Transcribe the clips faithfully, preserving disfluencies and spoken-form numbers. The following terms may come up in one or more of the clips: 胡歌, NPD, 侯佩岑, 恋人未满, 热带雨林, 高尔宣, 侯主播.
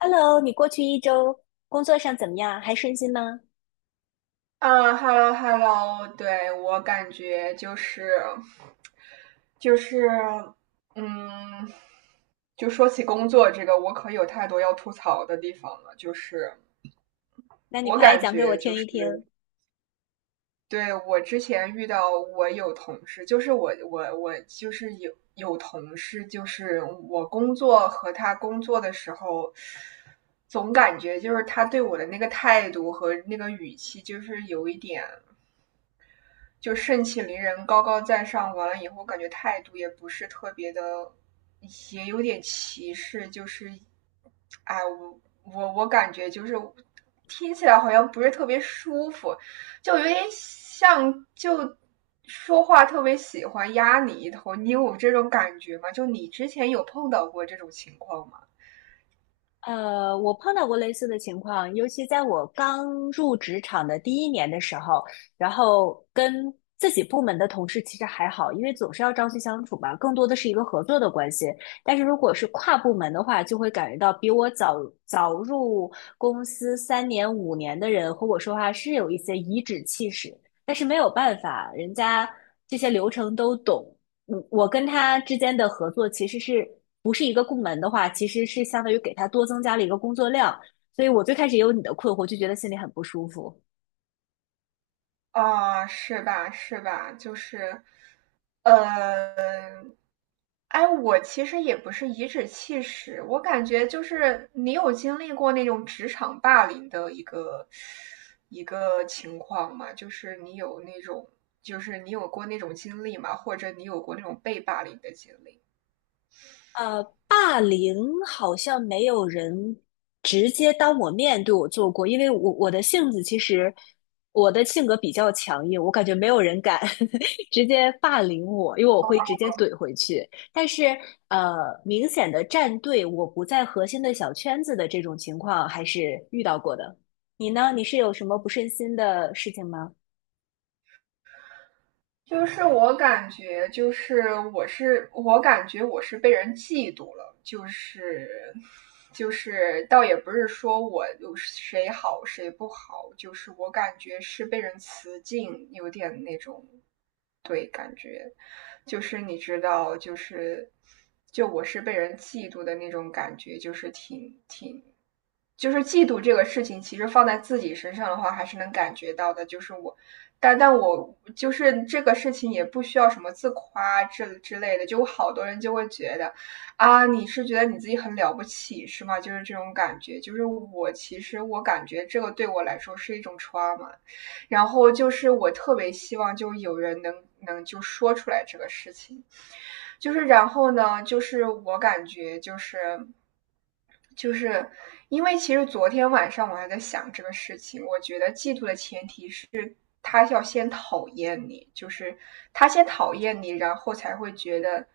Hello，你过去一周工作上怎么样？还顺心吗？啊，hello hello，对，我感觉就是，就是，嗯，就说起工作这个，我可有太多要吐槽的地方了。就是那你我快来感讲给我觉就听一是，听。对，我之前遇到我有同事，就是我我我就是有有同事，就是我工作和他工作的时候，总感觉就是他对我的那个态度和那个语气，就是有一点。就盛气凌人、高高在上，完了以后感觉态度也不是特别的，也有点歧视，就是，哎，我我我感觉就是听起来好像不是特别舒服，就有点像就说话特别喜欢压你一头，你有这种感觉吗？就你之前有碰到过这种情况吗？呃，我碰到过类似的情况，尤其在我刚入职场的第一年的时候，然后跟自己部门的同事其实还好，因为总是要朝夕相处嘛，更多的是一个合作的关系。但是如果是跨部门的话，就会感觉到比我早早入公司三年五年的人和我说话是有一些颐指气使，但是没有办法，人家这些流程都懂。嗯，我跟他之间的合作其实是不是一个部门的话，其实是相当于给他多增加了一个工作量，所以我最开始也有你的困惑，就觉得心里很不舒服。啊、呃是吧？是吧？就是，呃，哎，我其实也不是颐指气使，我感觉就是你有经历过那种职场霸凌的一个一个情况吗？就是你有那种，就是你有过那种经历吗？或者你有过那种被霸凌的经历吗？呃，霸凌好像没有人直接当我面对我做过，因为我我的性子其实我的性格比较强硬，我感觉没有人敢 直接霸凌我，因为我会直接怼回去。但是呃，明显的站队，我不在核心的小圈子的这种情况还是遇到过的。你呢？你是有什么不顺心的事情吗？就是我感觉，就是我是我感觉我是被人嫉妒了，就是就是倒也不是说我有谁好谁不好，就是我感觉是被人辞敬，有点那种，就是你知道，就是就我是被人嫉妒的那种感觉，就是挺挺就是嫉妒这个事情，其实放在自己身上的话，还是能感觉到的。就是我，但但我就是这个事情也不需要什么自夸之之类的。就好多人就会觉得，啊，你是觉得你自己很了不起是吗？就是这种感觉。就是我其实我感觉这个对我来说是一种 trauma，然后就是我特别希望就有人能能就说出来这个事情。就是然后呢，就是我感觉就是。就是因为其实昨天晚上我还在想这个事情，我觉得嫉妒的前提是他要先讨厌你，就是他先讨厌你，然后才会觉得，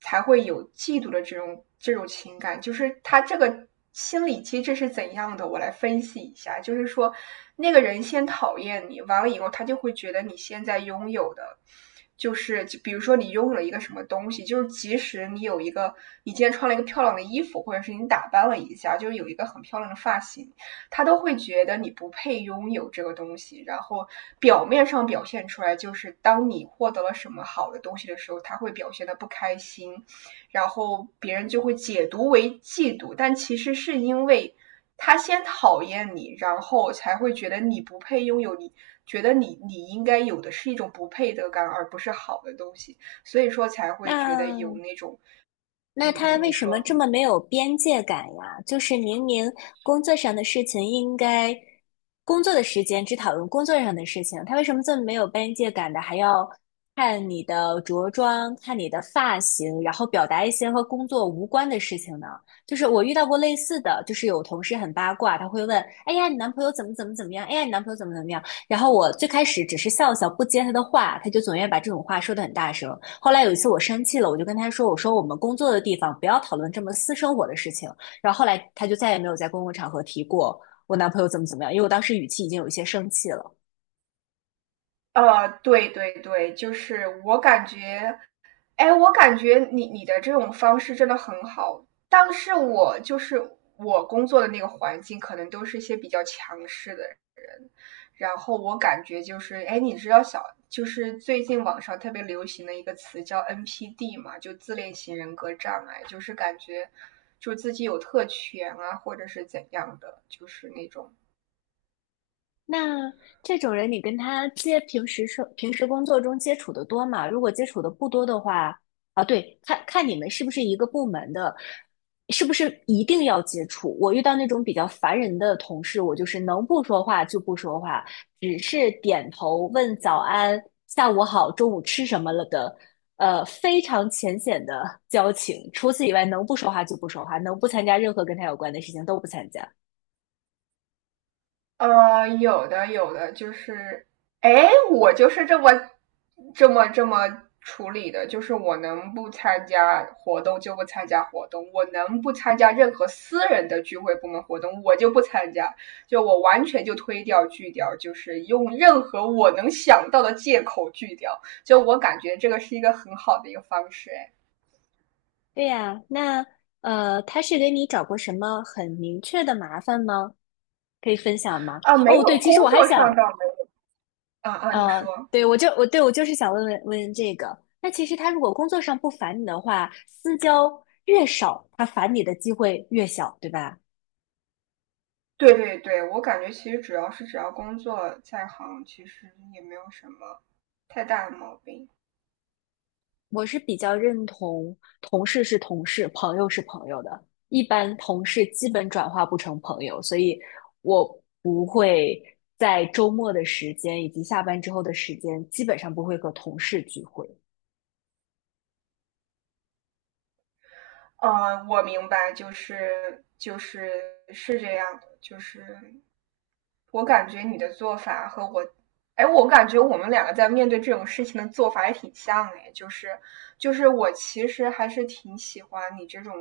才会有嫉妒的这种这种情感。就是他这个心理机制是怎样的？我来分析一下，就是说，那个人先讨厌你，完了以后，他就会觉得你现在拥有的。就是比如说你拥有了一个什么东西，就是即使你有一个，你今天穿了一个漂亮的衣服，或者是你打扮了一下，就是有一个很漂亮的发型，他都会觉得你不配拥有这个东西，然后表面上表现出来就是当你获得了什么好的东西的时候，他会表现的不开心，然后别人就会解读为嫉妒，但其实是因为他先讨厌你，然后才会觉得你不配拥有你，觉得你你应该有的是一种不配得感，而不是好的东西，所以说才会觉得有那那种，嗯那他嗯，为你什么说，这嗯。么没有边界感呀？就是明明工作上的事情应该工作的时间只讨论工作上的事情，他为什么这么没有边界感的，还要看你的着装、看你的发型，然后表达一些和工作无关的事情呢？就是我遇到过类似的，就是有同事很八卦，他会问：“哎呀，你男朋友怎么怎么怎么样？哎呀，你男朋友怎么怎么样？”然后我最开始只是笑笑，不接他的话，他就总愿意把这种话说得很大声。后来有一次我生气了，我就跟他说：“我说我们工作的地方不要讨论这么私生活的事情。”然后后来他就再也没有在公共场合提过我男朋友怎么怎么样，因为我当时语气已经有一些生气了。呃，对对对，就是我感觉哎，我感觉你你的这种方式真的很好，但是我就是我工作的那个环境，可能都是一些比较强势的然后我感觉就是，哎，你知道小就是最近网上特别流行的一个词叫 N P D 嘛，就自恋型人格障碍，就是感觉就自己有特权啊，或者是怎样的，就是那种那这种人，你跟他接平时生平时工作中接触的多吗？如果接触的不多的话，啊，对，看看你们是不是一个部门的，是不是一定要接触？我遇到那种比较烦人的同事，我就是能不说话就不说话，只是点头问早安、下午好、中午吃什么了的，呃，非常浅显的交情。除此以外，能不说话就不说话，能不参加任何跟他有关的事情都不参加。呃，有的有的，就是，哎，我就是这么这么这么处理的，就是我能不参加活动就不参加活动，我能不参加任何私人的聚会部门活动，我就不参加，就我完全就推掉拒掉，就是用任何我能想到的借口拒掉，就我感觉这个是一个很好的一个方式，哎，对呀，那呃，他是给你找过什么很明确的麻烦吗？可以分享吗？啊，没哦，有，对，其实工我还作想，上倒没有，啊啊，你呃，说。对，我就我对我就是想问问问这个。那其实他如果工作上不烦你的话，私交越少，他烦你的机会越小，对吧？对对对，我感觉其实主要是只要工作在行，其实也没有什么太大的毛病。我是比较认同同事是同事，朋友是朋友的。一般同事基本转化不成朋友，所以我不会在周末的时间以及下班之后的时间，基本上不会和同事聚会。嗯，我明白，就是就是是这样的，就是我感觉你的做法和我，哎，我感觉我们两个在面对这种事情的做法也挺像哎，就是就是我其实还是挺喜欢你这种，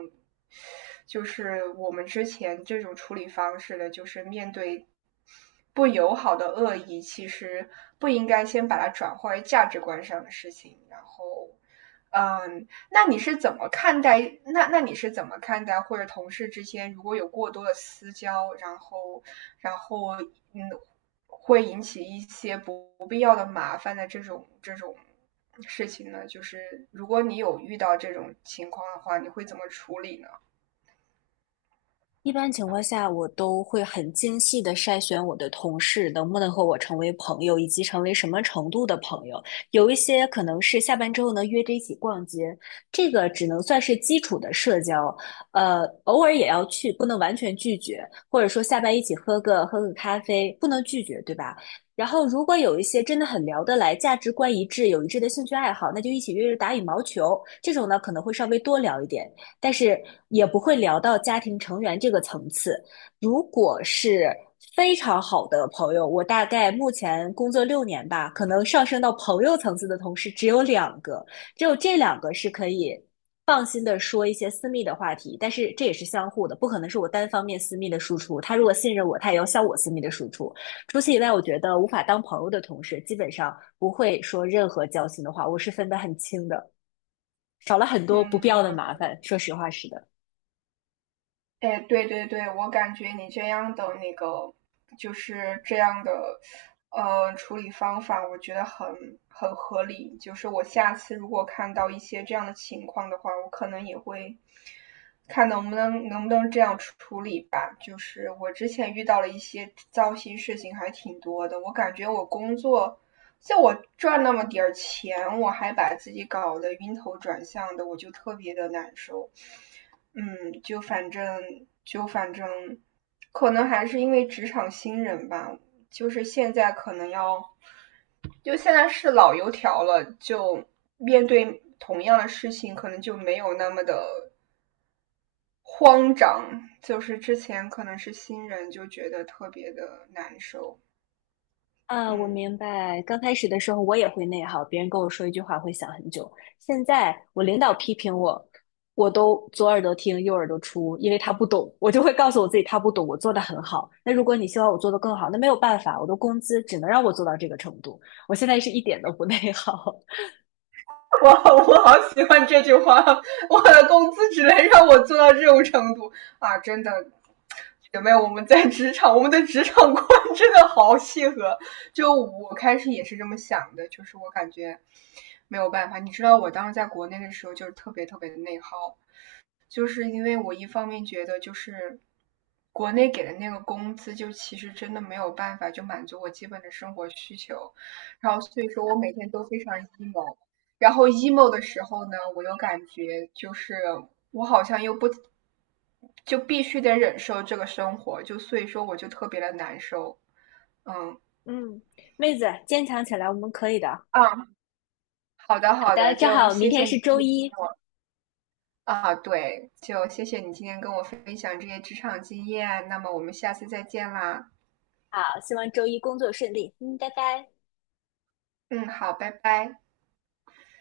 就是我们之前这种处理方式的，就是面对不友好的恶意，其实不应该先把它转化为价值观上的事情，然后。嗯，那你是怎么看待？那那你是怎么看待，或者同事之间如果有过多的私交，然后然后嗯，会引起一些不必要的麻烦的这种这种事情呢？就是如果你有遇到这种情况的话，你会怎么处理呢？一般情况下，我都会很精细的筛选我的同事能不能和我成为朋友，以及成为什么程度的朋友。有一些可能是下班之后呢约着一起逛街，这个只能算是基础的社交，呃，偶尔也要去，不能完全拒绝，或者说下班一起喝个喝个咖啡，不能拒绝，对吧？然后，如果有一些真的很聊得来、价值观一致、有一致的兴趣爱好，那就一起约着打羽毛球。这种呢，可能会稍微多聊一点。但是也不会聊到家庭成员这个层次。如果是非常好的朋友，我大概目前工作六年吧，可能上升到朋友层次的同事只有两个，只有这两个是可以放心的说一些私密的话题，但是这也是相互的，不可能是我单方面私密的输出。他如果信任我，他也要向我私密的输出。除此以外，我觉得无法当朋友的同事，基本上不会说任何交心的话，我是分得很清的，少了很多不必要的嗯，麻烦。说实话是的。哎，对对对，我感觉你这样的那个，就是这样的，呃，处理方法，我觉得很很合理。就是我下次如果看到一些这样的情况的话，我可能也会看能不能能不能这样处处理吧。就是我之前遇到了一些糟心事情，还挺多的。我感觉我工作像我赚那么点儿钱，我还把自己搞得晕头转向的，我就特别的难受。嗯，就反正就反正，可能还是因为职场新人吧，就是现在可能要，就现在是老油条了，就面对同样的事情，可能就没有那么的慌张。就是之前可能是新人，就觉得特别的难受。啊，我嗯。明白。刚开始的时候我也会内耗，别人跟我说一句话会想很久。现在我领导批评我，我都左耳朵听右耳朵出，因为他不懂，我就会告诉我自己他不懂，我做的很好。那如果你希望我做的更好，那没有办法，我的工资只能让我做到这个程度。我现在是一点都不内耗。我我好喜欢这句话，我的工资只能让我做到这种程度啊！真的，姐妹，我们在职场，我们的职场观真的好契合。就我开始也是这么想的，就是我感觉没有办法。你知道，我当时在国内的时候，就是特别特别的内耗，就是因为我一方面觉得就是国内给的那个工资，就其实真的没有办法就满足我基本的生活需求，然后所以说我每天都非常 emo，然后 emo 的时候呢，我又感觉就是我好像又不就必须得忍受这个生活，就所以说我就特别的难受，嗯。嗯，妹子，坚强起来，我们可以的。啊，好的好好的，的，正就好明谢天谢你是今周天跟一，啊，对，就谢谢你今天跟我分享这些职场经验，那么我们下次再见啦。好，希望周一工作顺利。嗯，拜拜。嗯，好，拜拜。